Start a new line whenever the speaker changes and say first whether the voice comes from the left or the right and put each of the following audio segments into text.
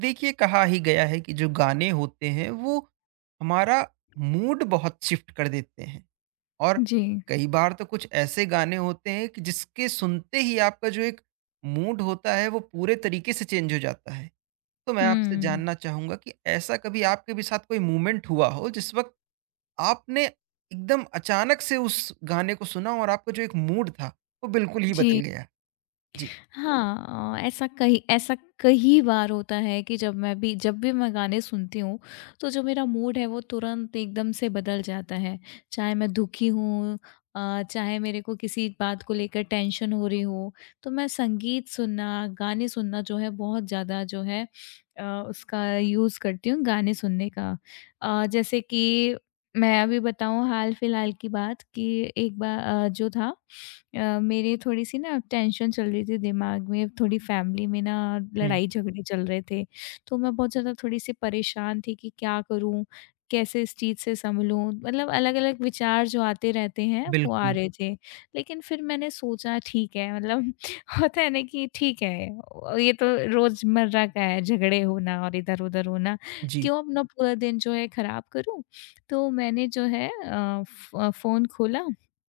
right: देखिए कहा ही गया है कि जो गाने होते हैं वो हमारा मूड बहुत शिफ्ट कर देते हैं। और
left: जी,
right: कई बार तो कुछ ऐसे गाने होते हैं कि जिसके सुनते ही आपका जो एक मूड होता है वो पूरे तरीके से चेंज हो जाता है। तो मैं आपसे
left: हुँ।
right: जानना चाहूंगा कि ऐसा कभी आपके भी साथ कोई मूवमेंट हुआ हो जिस वक्त आपने एकदम अचानक से उस गाने को सुना और आपका जो एक मूड था वो बिल्कुल ही बदल
left: जी,
right: गया। जी।
left: हाँ ऐसा कई बार होता है कि जब भी मैं गाने सुनती हूँ, तो जो मेरा मूड है वो तुरंत एकदम से बदल जाता है। चाहे मैं दुखी हूँ, चाहे मेरे को किसी बात को लेकर टेंशन हो रही हो, तो मैं संगीत सुनना, गाने सुनना जो है बहुत ज़्यादा जो है अ, उसका यूज़ करती हूँ गाने सुनने का। जैसे कि मैं अभी बताऊँ हाल-फिलहाल की बात कि एक बार जो था मेरी थोड़ी-सी ना टेंशन चल रही थी दिमाग में, थोड़ी फ़ैमिली में ना
right: हम्म।
left: लड़ाई-झगड़े चल रहे थे। तो मैं बहुत ज़्यादा थोड़ी-सी परेशान थी कि क्या करूँ? कैसे इस चीज़ से सँभलूँ? मतलब अलग-अलग विचार जो आते रहते हैं, वो आ
right: बिल्कुल।
left: रहे थे। लेकिन फिर मैंने सोचा ठीक है मतलब होता है ना कि ठीक है, ये तो रोज़मर्रा का है झगड़े होना और इधर-उधर होना।
right: जी।
left: क्यों अपना पूरा दिन जो है ख़राब करूँ? तो मैंने जो है अ, फ़ फ़ोन खोला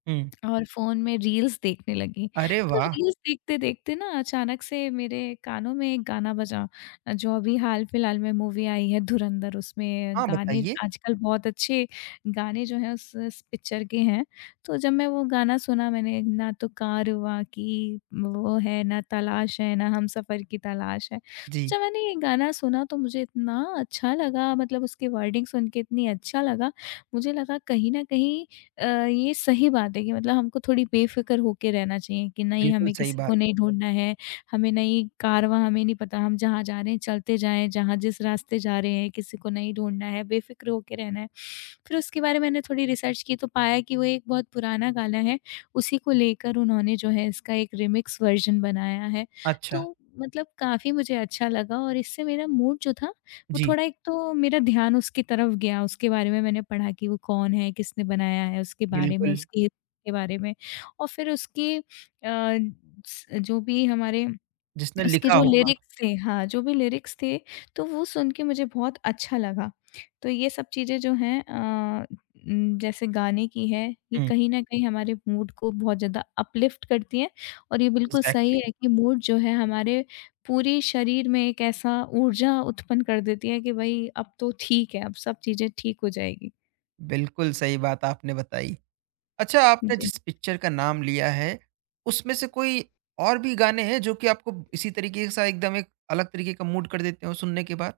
right: हम्म।
left: और फ़ोन में रील्स देखने लगी।
right: अरे
left: तो
right: वाह।
left: रील्स देखते-देखते ना अचानक से मेरे कानों में एक गाना बजा, जो अभी हाल-फिलहाल में मूवी आई है धुरंधर उसमें
right: हाँ
left: गाने
right: बताइए।
left: आजकल बहुत अच्छे गाने जो हैं उस पिक्चर के हैं। तो जब मैं वो गाना सुना मैंने ना तो कारवां की वो है, ना तलाश है, ना हमसफ़र की तलाश है।
right: जी।
left: जब मैंने ये गाना सुना तो मुझे इतना अच्छा लगा मतलब उसकी वर्डिंग सुन के इतनी अच्छा लगा, मुझे लगा कहीं न कहीं ये सही बात है कि मतलब हमको थोड़ी बेफ़िक्र होके रहना चाहिए कि नहीं
right: बिल्कुल
left: हमें
right: सही
left: किसी
right: बात।
left: को नहीं ढूँढना है, हमें नहीं कारवाँ हमें नहीं पता हम जहाँ जा रहे हैं चलते जाएँ, जहाँ जिस रास्ते जा रहे हैं किसी को नहीं ढूँढना है, बेफ़िक्र होके रहना है। फिर उसके बारे में मैंने थोड़ी रिसर्च की तो पाया कि वो एक बहुत पुराना गाना है, उसी को लेकर उन्होंने जो है इसका एक रीमिक्स वर्ज़न बनाया है।
right: अच्छा।
left: तो मतलब काफ़ी मुझे अच्छा लगा और इससे मेरा मूड जो था वो
right: जी।
left: थोड़ा एक तो मेरा ध्यान उसकी तरफ गया, उसके बारे में मैंने पढ़ा कि वो कौन है, किसने बनाया है, उसके बारे में,
right: बिल्कुल।
left: उसकी के बारे में और फिर उसके अ, स जो भी हमारे
right: जिसने
left: उसके
right: लिखा
left: जो जी।
right: होगा।
left: लिरिक्स थे हाँ, जो भी लिरिक्स थे, तो वो सुन के मुझे बहुत अच्छा लगा। तो ये सब चीज़ें जो हैं जैसे गाने की है, ये
right: हुँ।
left: कहीं न कहीं हमारे मूड को बहुत ज़्यादा अपलिफ्ट करती हैं और ये बिल्कुल सही
right: एग्ज़ैक्टली।
left: है कि मूड जो है हमारे पूरे शरीर में एक ऐसा ऊर्जा उत्पन्न कर देती है कि भई अब तो ठीक है, अब सब चीज़ें ठीक हो जाएगी।
right: बिल्कुल सही बात आपने बताई। अच्छा, आपने
left: जी।
right: जिस पिक्चर का नाम लिया है, उसमें से कोई और भी गाने हैं जो कि आपको इसी तरीके सा एकदम एक अलग तरीके का मूड कर देते हों सुनने के बाद?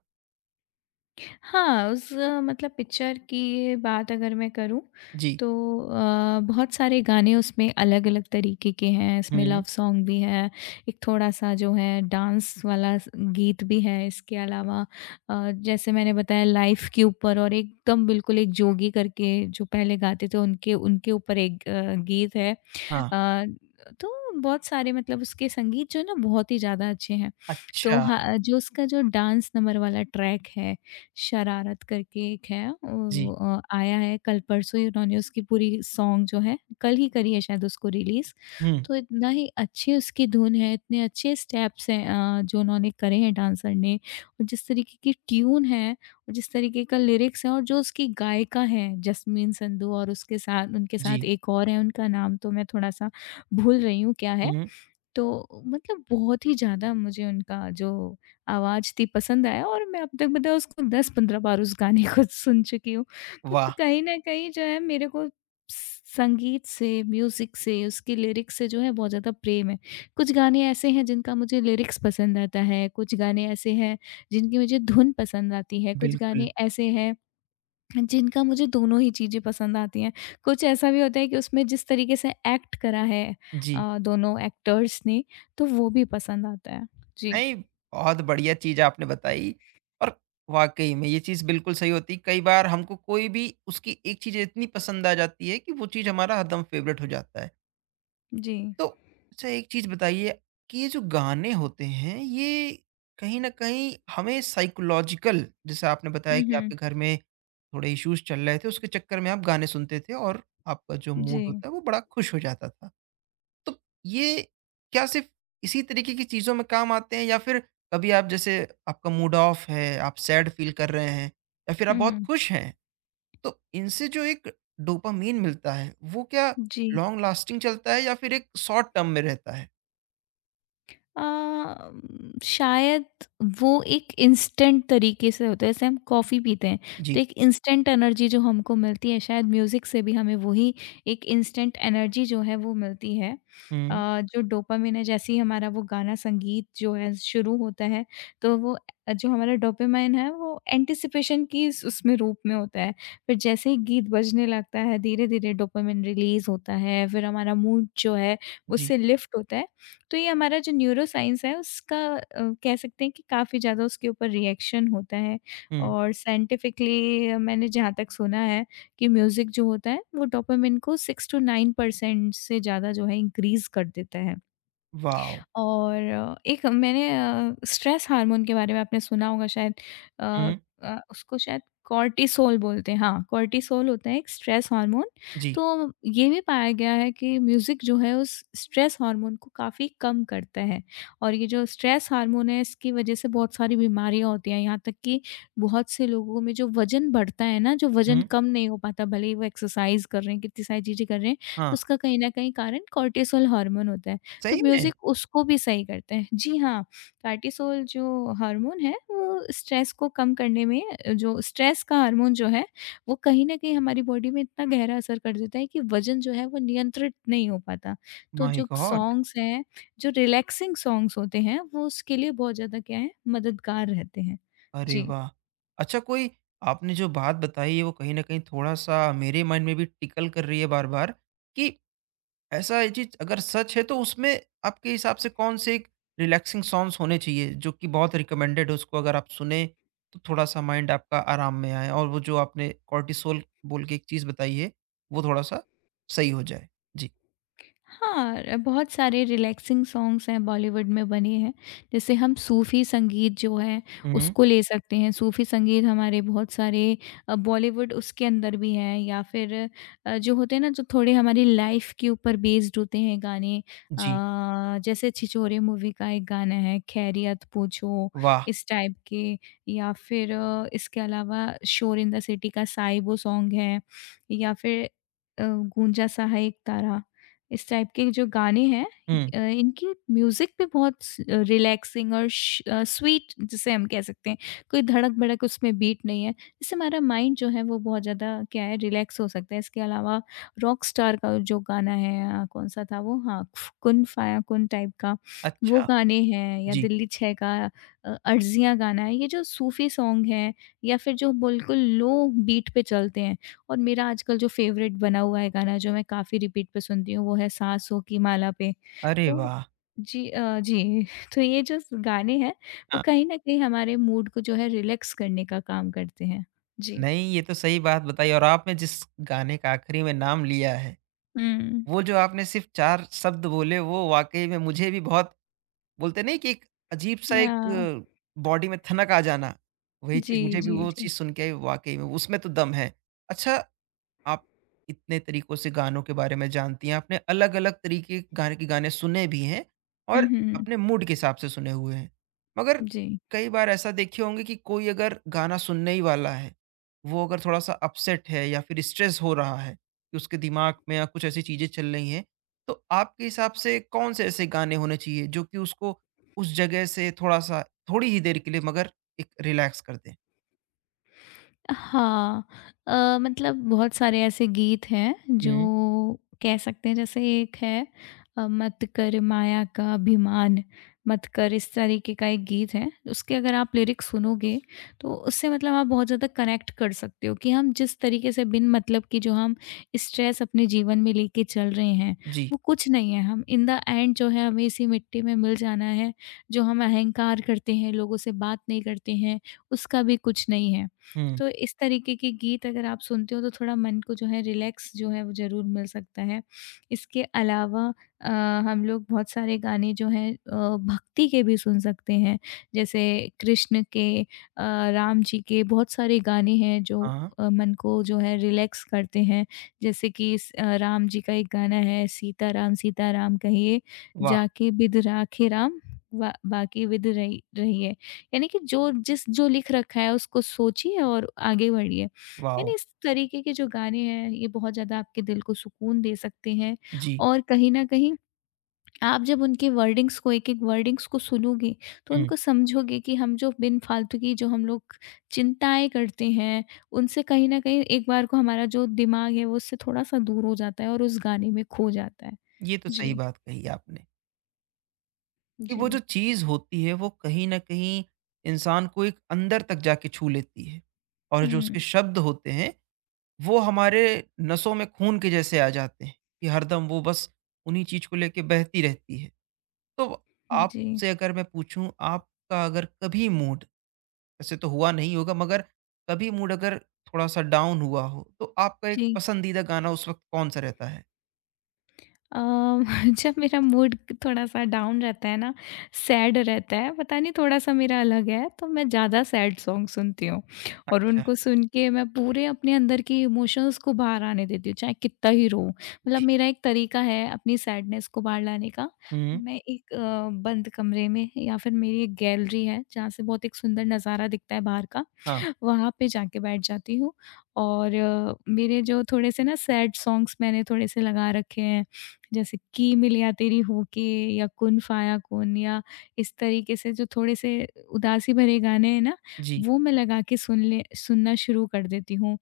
left: हाँ, उस मतलब पिक्चर की बात अगर मैं करूँ
right: जी।
left: तो बहुत सारे गाने उसमें अलग-अलग तरीके के हैं। इसमें लव
right: हुँ।
left: सॉन्ग भी है, एक थोड़ा-सा जो है डांस वाला स गीत भी है। इसके अलावा जैसे मैंने बताया लाइफ़ के ऊपर और एकदम बिल्कुल एक जोगी करके जो पहले गाते थे उनके उनके ऊपर एक गीत है।
right: हाँ।
left: अ, तो बहुत सारे मतलब उसके संगीत जो है ना बहुत ही ज़्यादा अच्छे हैं। तो
right: अच्छा।
left: हाँ, जो उसका जो डांस नंबर वाला ट्रैक है, शरारत करके एक है
right: जी।
left: वो आया है कल परसों ही उन्होंने उसकी पूरी सॉन्ग जो है कल ही करी है शायद उसको रिलीज़।
right: हुँ।
left: तो इतना ही अच्छी उसकी धुन है, इतने अच्छे स्टेप्स हैं जो उन्होंने करे हैं डांसर ने और जिस तरीके की ट्यून है और जिस तरीके का लिरिक्स है और जो उसकी गायिका हैं जस्मीन संधू और उसके साथ उनके
right: जी।
left: साथ एक और है उनका नाम तो मैं थोड़ा-सा भूल रही हूँ क्या है।
right: हुँ।
left: तो मतलब बहुत ही ज़्यादा मुझे उनका जो आवाज़ थी पसंद आया और मैं अब तक मतलब उसको 10-15 बार उस गाने को सुन चुकी हूँ। तो
right: वाह!
left: कहीं न कहीं जो है मेरे को संगीत से, म्यूज़िक से, उसकी लिरिक्स से जो है बहुत ज़्यादा प्रेम है। कुछ गाने ऐसे हैं जिनका मुझे लिरिक्स पसंद आता है, कुछ गाने ऐसे हैं जिनकी मुझे धुन पसंद आती है, कुछ
right: बिल्कुल।
left: गाने ऐसे हैं जिनका मुझे दोनों ही चीज़ें पसंद आती हैं। कुछ ऐसा भी होता है कि उसमें जिस तरीके से एक्ट करा है
right: जी।
left: दोनों एक्टर्स ने, तो वो भी पसंद आता है। जी,
right: नहीं, बहुत बढ़िया चीज़ आपने बताई। और वाक़ई में ये चीज़ बिल्कुल सही होती है। कई बार हमको कोई भी उसकी एक चीज़ इतनी पसंद आ जाती है कि वो चीज़ हमारा हरदम फ़ेवरेट हो जाता है।
left: जी।
right: तो अच्छा एक चीज़ बताइए कि ये जो गाने होते हैं, ये कहीं न कहीं हमें साइकोलॉजिकल जैसे आपने बताया
left: हुँ,
right: कि आपके
left: हुँ।
right: घर में थोड़े इश्यूज़ चल रहे थे, उसके चक्कर में आप गाने सुनते थे और आपका जो मूड
left: जी।
right: होता है वो बड़ा खुश हो जाता था। तो ये क्या सिर्फ इसी तरीके की चीज़ों में काम आते हैं या फिर कभी आप जैसे आपका मूड ऑफ है, आप सैड फील कर रहे हैं या फिर आप
left: हुँ,
right: बहुत
left: हुँ।
right: खुश हैं, तो इनसे जो एक डोपामाइन मिलता है, वो क्या
left: जी।
right: लॉन्ग लास्टिंग चलता है या फिर एक शॉर्ट टर्म में रहता है?
left: अ, शायद वो एक इंस्टेंट तरीके से होता है जैसे हम कॉफ़ी पीते हैं
right: जी।
left: तो एक इंस्टेंट एनर्जी जो हमको मिलती है शायद म्यूज़िक से भी हमें वही एक इंस्टेंट एनर्जी जो है वो मिलती है।
right: हुँ।
left: अ, जो डोपामाइन है जैसे ही हमारा वो गाना संगीत जो है शुरू होता है तो वो जो हमारा डोपामाइन है वो एंटीसिपेशन की इस उसमें रूप में होता है। फिर जैसे ही गीत बजने लगता है धीरे-धीरे डोपामाइन रिलीज़ होता है फिर हमारा मूड जो है
right: जी।
left: उससे लिफ्ट होता है। तो ये हमारा जो न्यूरो साइंस है उसका कह सकते हैं कि काफ़ी ज़्यादा उसके ऊपर रिएक्शन होता है
right: हुँ।
left: और साइंटिफिकली मैंने जहाँ तक सुना है कि म्यूज़िक जो होता है वो डोपामिन को 6 टू 9% से ज़्यादा जो है इंक्रीज़ कर देता है।
right: वॉव!
left: और एक मैंने स्ट्रेस हार्मोन के बारे में आपने सुना होगा शायद। अ
right: हुँ।
left: उसको शायद कॉर्टिसोल बोलते हैं हाँ, कॉर्टिसोल होता है एक स्ट्रेस हार्मोन।
right: जी।
left: तो ये भी पाया गया है कि म्यूज़िक जो है उस स्ट्रेस हार्मोन को काफ़ी कम करता है और ये जो स्ट्रेस हार्मोन है इसकी वज़ह से बहुत सारी बीमारियाँ होती हैं। यहाँ तक कि बहुत से लोगों में जो वज़न बढ़ता है ना, जो वज़न
right: हुँ।
left: कम नहीं हो पाता भले ही वो एक्सरसाइज़ कर रहे हैं, कितनी सारी चीज़ें कर रहे हैं,
right: हाँ।
left: तो उसका कहीं न कहीं कारण कॉर्टिसोल हार्मोन होता है। तो
right: सही में?
left: म्यूज़िक उसको भी सही करते हैं। जी हाँ, कार्टिसोल जो हार्मोन है वो स्ट्रेस को कम करने में जो स्ट्रेस का हार्मोन जो है वो कहीं न कहीं हमारी बॉडी में इतना गहरा असर कर देता है कि वज़न जो है वो नियंत्रित नहीं हो पाता। तो
right: माय
left: जो
right: गॉड!
left: सॉन्ग्स हैं, जो रिलैक्सिंग सॉन्ग्स होते हैं वो उसके लिए बहुत ज़्यादा क्या है मददगार रहते हैं।
right: अरे
left: जी।
right: वाह! अच्छा कोई आपने जो बात बताई है वो कहीं न कहीं थोड़ा-सा मेरे माइंड में भी टिकल कर रही है बार-बार कि ऐसा ये चीज़ अगर सच है तो उसमें आपके हिसाब से कौन से एक रिलैक्सिंग सॉन्ग्स होने चाहिए जो कि बहुत रिकमेंडेड है उसको अगर आप सुने तो थोड़ा-सा माइंड आपका आराम में आए और वो जो आपने कॉर्टिसोल बोल के एक चीज़ बताई है वो थोड़ा-सा सही हो जाए? जी।
left: हाँ बहुत सारे रिलैक्सिंग सॉन्ग्स हैं बॉलीवुड में बने हैं। जैसे हम सूफ़ी संगीत जो है
right: हुँ।
left: उसको ले सकते हैं। सूफ़ी संगीत हमारे बहुत सारे बॉलीवुड उसके अंदर भी हैं या फिर जो होते हैं ना जो थोड़े हमारी लाइफ़ के ऊपर बेस्ड होते हैं गाने
right: जी।
left: जैसे छिछोरे मूवी का एक गाना है खैरियत पूछो
right: वाह!
left: इस टाइप के या फिर इसके अलावा शोर इन द सिटी का साइबो सॉन्ग है या फिर गूंजा सा है एक तारा। इस टाइप के जो गाने हैं
right: हुँ।
left: इनकी म्यूज़िक भी बहुत स रिलैक्सिंग और स्वीट जिसे हम कह सकते हैं। कोई धड़क-भड़क उसमें बीट नहीं है। इससे हमारा माइंड जो है वो बहुत ज़्यादा क्या है रिलैक्स हो सकता है। इसके अलावा रॉकस्टार का जो गाना है कौन-सा था वो? हाँ, कुन फाया कुन टाइप का वो
right: अच्छा।
left: गाने हैं या
right: जी।
left: दिल्ली 6 का अर्ज़ियाँ गाना है। ये जो सूफ़ी सॉन्ग हैं या फिर जो बिल्कुल लो बीट पे चलते हैं और मेरा आजकल जो फ़ेवरेट बना हुआ है गाना जो मैं काफ़ी रिपीट पे सुनती हूँ वो है सासों की माला पे।
right: अरे
left: तो
right: वाह!
left: जी जी तो ये जो स गाने हैं वो
right: हाँ।
left: कहीं न कहीं हमारे मूड को जो है रिलैक्स करने का काम करते हैं। जी।
right: नहीं, ये तो सही बात बताई। और आपने जिस गाने का आखिरी में नाम लिया है,
left: हुँ।
right: वो जो आपने सिर्फ़ 4 शब्द बोले वो वाक़ई में मुझे भी बहुत बोलते नहीं कि एक अजीब-सा
left: या
right: एक बॉडी में ठनक आ जाना, वही
left: जी,
right: चीज़ मुझे भी
left: जी,
right: वो
left: जी।
right: चीज़ सुन के वाक़ई में उसमें तो दम है। अच्छा आप इतने तरीकों से गानों के बारे में जानती हैं, आपने अलग-अलग तरीके गाने के गाने सुने भी हैं
left: हुँ,
right: और
left: हुँ, हुँ।
right: अपने मूड के हिसाब से सुने हुए हैं। मगर
left: जी।
right: कई बार ऐसा देखे होंगे कि कोई अगर गाना सुनने ही वाला है, वो अगर थोड़ा-सा अपसेट है या फिर स्ट्रेस हो रहा है कि उसके दिमाग में या कुछ ऐसी चीज़ें चल रही हैं, तो आपके हिसाब से कौन से ऐसे गाने होने चाहिए जो कि उसको उस जगह से थोड़ा-सा थोड़ी ही देर के लिए मगर एक रिलैक्स कर दें?
left: हाँ मतलब बहुत सारे ऐसे गीत हैं जो
right: हुँ।
left: कह सकते हैं जैसे एक है मत कर माया का अभिमान मत कर इस तरीके का एक गीत है उसके अगर आप लिरिक्स सुनोगे तो उससे मतलब आप बहुत ज़्यादा कनेक्ट कर सकते हो कि हम जिस तरीके से बिन मतलब की जो हम स्ट्रेस अपने जीवन में लेके चल रहे हैं
right: जी।
left: वो कुछ नहीं है हम इन द एंड जो है हमें इसी मिट्टी में मिल जाना है जो हम अहंकार करते हैं लोगों से बात नहीं करते हैं उसका भी कुछ नहीं है
right: हुँ।
left: तो इस तरीके के गीत अगर आप सुनते हो तो थोड़ा मन को जो है रिलैक्स जो है वो ज़रूर मिल सकता है। इसके अलावा अ, हम लोग बहुत सारे गाने जो हैं भक्ति के भी सुन सकते हैं। जैसे कृष्ण के राम जी के बहुत सारे गाने हैं जो
right: हाँ।
left: मन को जो है रिलैक्स करते हैं। जैसे कि राम जी का एक गाना है सीता राम कहिए,
right: वाह!
left: जाके बिध राखे राम, बा बाकी बिध रही रहिए। यानी कि जो लिख रखा है उसको सोचिए और आगे बढ़िए।
right: वाओ!
left: यानी इस तरीके के जो गाने हैं ये बहुत ज़्यादा आपके दिल को सुकून दे सकते हैं
right: जी।
left: और कहीं न कहीं आप जब उनके वर्डिंग्स को एक-एक वर्डिंग्स को सुनोगे तो
right: हुँ।
left: उनको समझोगे कि हम जो बिन फालतू की जो हम लोग चिंताएँ करते हैं, उनसे कहीं न कहीं एक बार को हमारा जो दिमाग है वो उससे थोड़ा-सा दूर हो जाता है और उस गाने में खो जाता है।
right: ये तो सही
left: जी,
right: बात कही आपने, कि
left: जी।
right: वो जो चीज़ होती है वो कहीं न कहीं इंसान को एक अंदर तक जाके छू लेती है और जो
left: हुँ,
right: उसके शब्द होते हैं, वो हमारे नसों में खून के जैसे आ जाते हैं, कि हरदम वो बस उन्हीं चीज़ को लेके बहती रहती है। तो
left: जी,
right: आपसे अगर मैं पूछूँ आपका अगर कभी मूड वैसे तो हुआ नहीं होगा मगर कभी मूड अगर थोड़ा-सा डाउन हुआ हो, तो आपका एक
left: जी।
right: पसंदीदा गाना उस वक्त कौन-सा रहता है?
left: अम, जब मेरा मूड थोड़ा सा डाउन रहता है ना, सैड रहता है, पता नहीं थोड़ा-सा मेरा अलग है, तो मैं ज़्यादा सैड सॉन्ग सुनती हूँ और
right: अच्छा।
left: उनको सुन के मैं पूरे अपने अंदर के इमोशंस को बाहर आने देती हूँ, चाहे कितना ही रोऊँ। मतलब
right: जी।
left: मेरा एक तरीका है अपनी सैडनेस को बाहर लाने का।
right: हुँ।
left: मैं एक बंद कमरे में या फिर मेरी एक गैलरी है, जहाँ से बहुत एक सुंदर नज़ारा दिखता है बाहर का।
right: हाँ।
left: वहाँ पे जाके बैठ जाती हूँ और मेरे जो थोड़े-से ना सैड सॉन्ग्स मैंने थोड़े-से लगा रखे हैं, जैसे की मिलिया तेरी हो के या कुन फाया कुन या इस तरीके से जो थोड़े-से उदासी भरे गाने हैं ना,
right: जी।
left: वो मैं लगा के सुनना शुरू कर देती हूँ।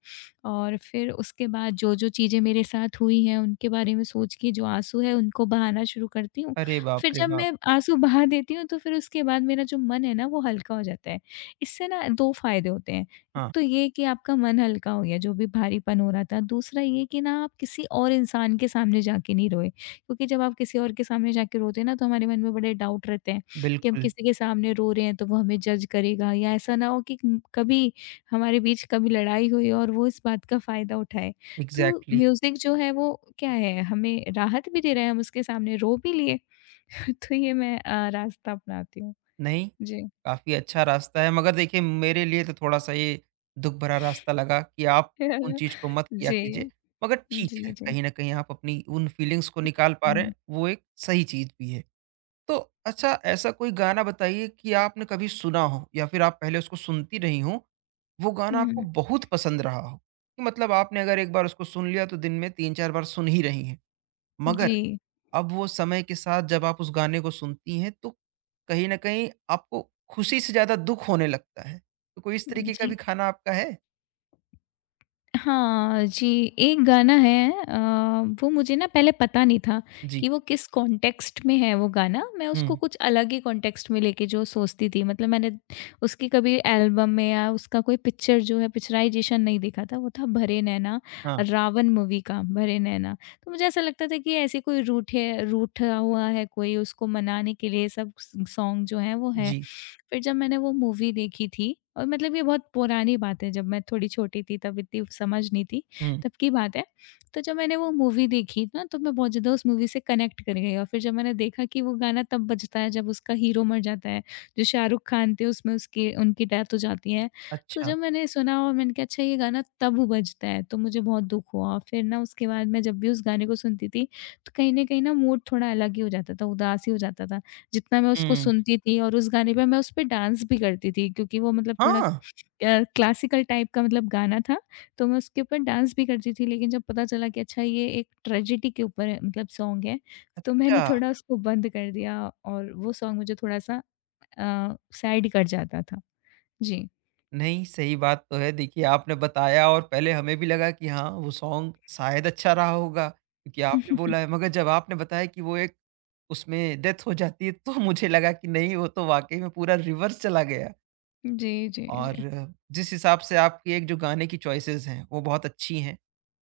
left: और फिर उसके बाद जो-जो चीज़ें मेरे साथ हुई हैं, उनके बारे में सोच के जो आँसू है उनको बहाना शुरू करती हूँ।
right: अरे
left: फिर
right: बाप रे
left: जब
right: बाप!
left: मैं आँसू बहा देती हूँ, तो फिर उसके बाद मेरा जो मन है ना, वो हल्का हो जाता है। इससे ना 2 फ़ायदे होते हैं। एक
right: हाँ।
left: तो ये कि आपका मन हल्का हो गया, जो भी भारीपन हो रहा था। दूसरा ये कि ना आप किसी और इंसान के सामने जाके नहीं रोए, क्योंकि जब आप किसी और के सामने जाके रोते हैं ना तो हमारे मन में बड़े डाउट रहते हैं कि हम
right: बिल्कुल।
left: किसी के सामने रो रहे हैं तो वो हमें जज करेगा या ऐसा ना हो कि कभी हमारे बीच कभी लड़ाई हुई और वो इस बात का फ़ायदा उठाए। तो
right: एग्ज़ैक्टली।
left: म्यूज़िक जो है वो क्या है, हमें राहत भी दे रहा है, हम उसके सामने रो भी लिए। तो ये मैं रास्ता अपनाती हूँ।
right: नहीं,
left: जी।
right: काफ़ी अच्छा रास्ता है मगर देखिए मेरे लिए तो थोड़ा-सा ये दुःख भरा रास्ता लगा कि आप उन चीज़ को मत किया
left: जी,
right: कीजिए। मगर ठीक
left: जी,
right: है,
left: जी।
right: कहीं न कहीं आप अपनी उन फ़ीलिंग्स को निकाल पा रहे हैं,
left: हुँ।
right: वो एक सही चीज़ भी है। तो अच्छा ऐसा कोई गाना बताइए कि आपने कभी सुना हो या फिर आप पहले उसको सुनती रही हों, वो गाना
left: हुँ,
right: आपको
left: हुँ।
right: बहुत पसंद रहा हो? कि मतलब आपने अगर एक बार उसको सुन लिया तो दिन में 3-4 बार सुन ही रही हैं। मगर
left: जी,
right: अब वो समय के साथ जब आप उस गाने को सुनती हैं तो कहीं न कहीं आपको खुशी से ज़्यादा दुःख होने लगता है। तो कोई इस तरीके का भी
left: जी।
right: खाना आपका है?
left: हाँ जी, एक गाना है वो मुझे ना पहले पता नहीं था
right: जी।
left: कि वो किस कॉन्टेक्स्ट में है वो गाना। मैं
right: हुँ।
left: उसको कुछ अलग ही कॉन्टेक्स्ट में लेके जो सोचती थी मतलब मैंने उसकी कभी एल्बम में या उसका कोई पिक्चर जो है पिक्चराइज़ेशन नहीं देखा था। वो था 'भरे नैना'
right: हाँ।
left: रावण मूवी का 'भरे नैना'। तो मुझे ऐसा लगता था कि ऐसे कोई रूठे रूठा हुआ है कोई उसको मनाने के लिए सब सॉन्ग जो हैं वो है।
right: जी।
left: फिर जब मैंने वो मूवी देखी थी और मतलब ये बहुत पुरानी बात है जब मैं थोड़ी छोटी थी तब इतनी समझ नहीं थी,
right: हुँ।
left: तब की बात है। तो जब मैंने वो मूवी देखी ना तो मैं बहुत ज़्यादा उस मूवी से कनेक्ट कर गई और फिर जब मैंने देखा कि वो गाना तब बजता है जब उसका हीरो मर जाता है, जो शाहरुख खान थे उसमें उसकी उनकी डेथ हो जाती है। तो
right: अच्छा।
left: जब मैंने सुना और मैंने कहा अच्छा ये गाना तब बजता है, तो मुझे बहुत दुःख हुआ। और फिर ना उसके बाद मैं जब भी उस गाने को सुनती थी, तो कहीं न कहीं ना मूड थोड़ा अलग ही हो जाता था, उदास ही हो जाता था। जितना मैं उसको
right: हुँ।
left: सुनती थी और उस गाने पे मैं उस पे डांस भी करती थी क्योंकि वो मतलब थोड़ा
right: हाँ!
left: क्लासिकल टाइप का मतलब गाना था, तो मैं उसके ऊपर डांस भी करती थी। लेकिन जब पता चला कि अच्छा ये एक ट्रेजेडी के ऊपर है मतलब सॉन्ग है, तो मैंने
right: अच्छा।
left: थोड़ा उसको बंद कर दिया और वो सॉन्ग मुझे थोड़ा-सा सैड कर जाता था। जी।
right: नहीं, सही बात तो है। देखिए आपने बताया और पहले हमें भी लगा कि हाँ, वो सॉन्ग शायद अच्छा रहा होगा क्योंकि आपने बोला है मगर जब आपने बताया कि वो एक उसमें डेथ हो जाती है तो मुझे लगा कि नहीं वो तो वाक़ई में पूरा रिवर्स चला गया।
left: जी, जी,
right: और
left: जी।
right: जिस हिसाब से आपकी एक जो गाने की चॉइसेस हैं, वो बहुत अच्छी हैं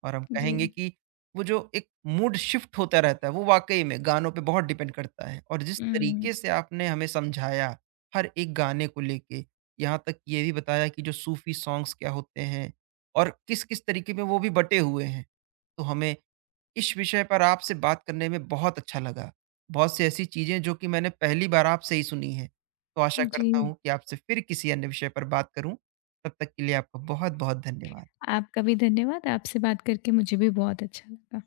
right: और हम
left: जी।
right: कहेंगे कि वो जो एक मूड शिफ्ट होता रहता है, वो वाक़ई में गानों पे बहुत डिपेंड करता है और जिस
left: हुँ,
right: तरीके से आपने हमें समझाया, हर एक गाने को लेके, यहाँ तक ये भी बताया कि जो सूफ़ी सॉन्ग्स क्या होते हैं और किस-किस तरीके में वो भी बँटे हुए हैं। तो हमें इस विषय पर आपसे बात करने में बहुत अच्छा लगा। बहुत सी ऐसी चीज़ें जो कि मैंने पहली बार आपसे ही सुनी हैं। तो आशा करता
left: जी।
right: हूँ कि आपसे फिर किसी अन्य विषय पर बात करूँ। तब तक के लिए आपका बहुत-बहुत धन्यवाद।
left: आपका भी धन्यवाद। आपसे बात करके मुझे भी बहुत अच्छा लगा।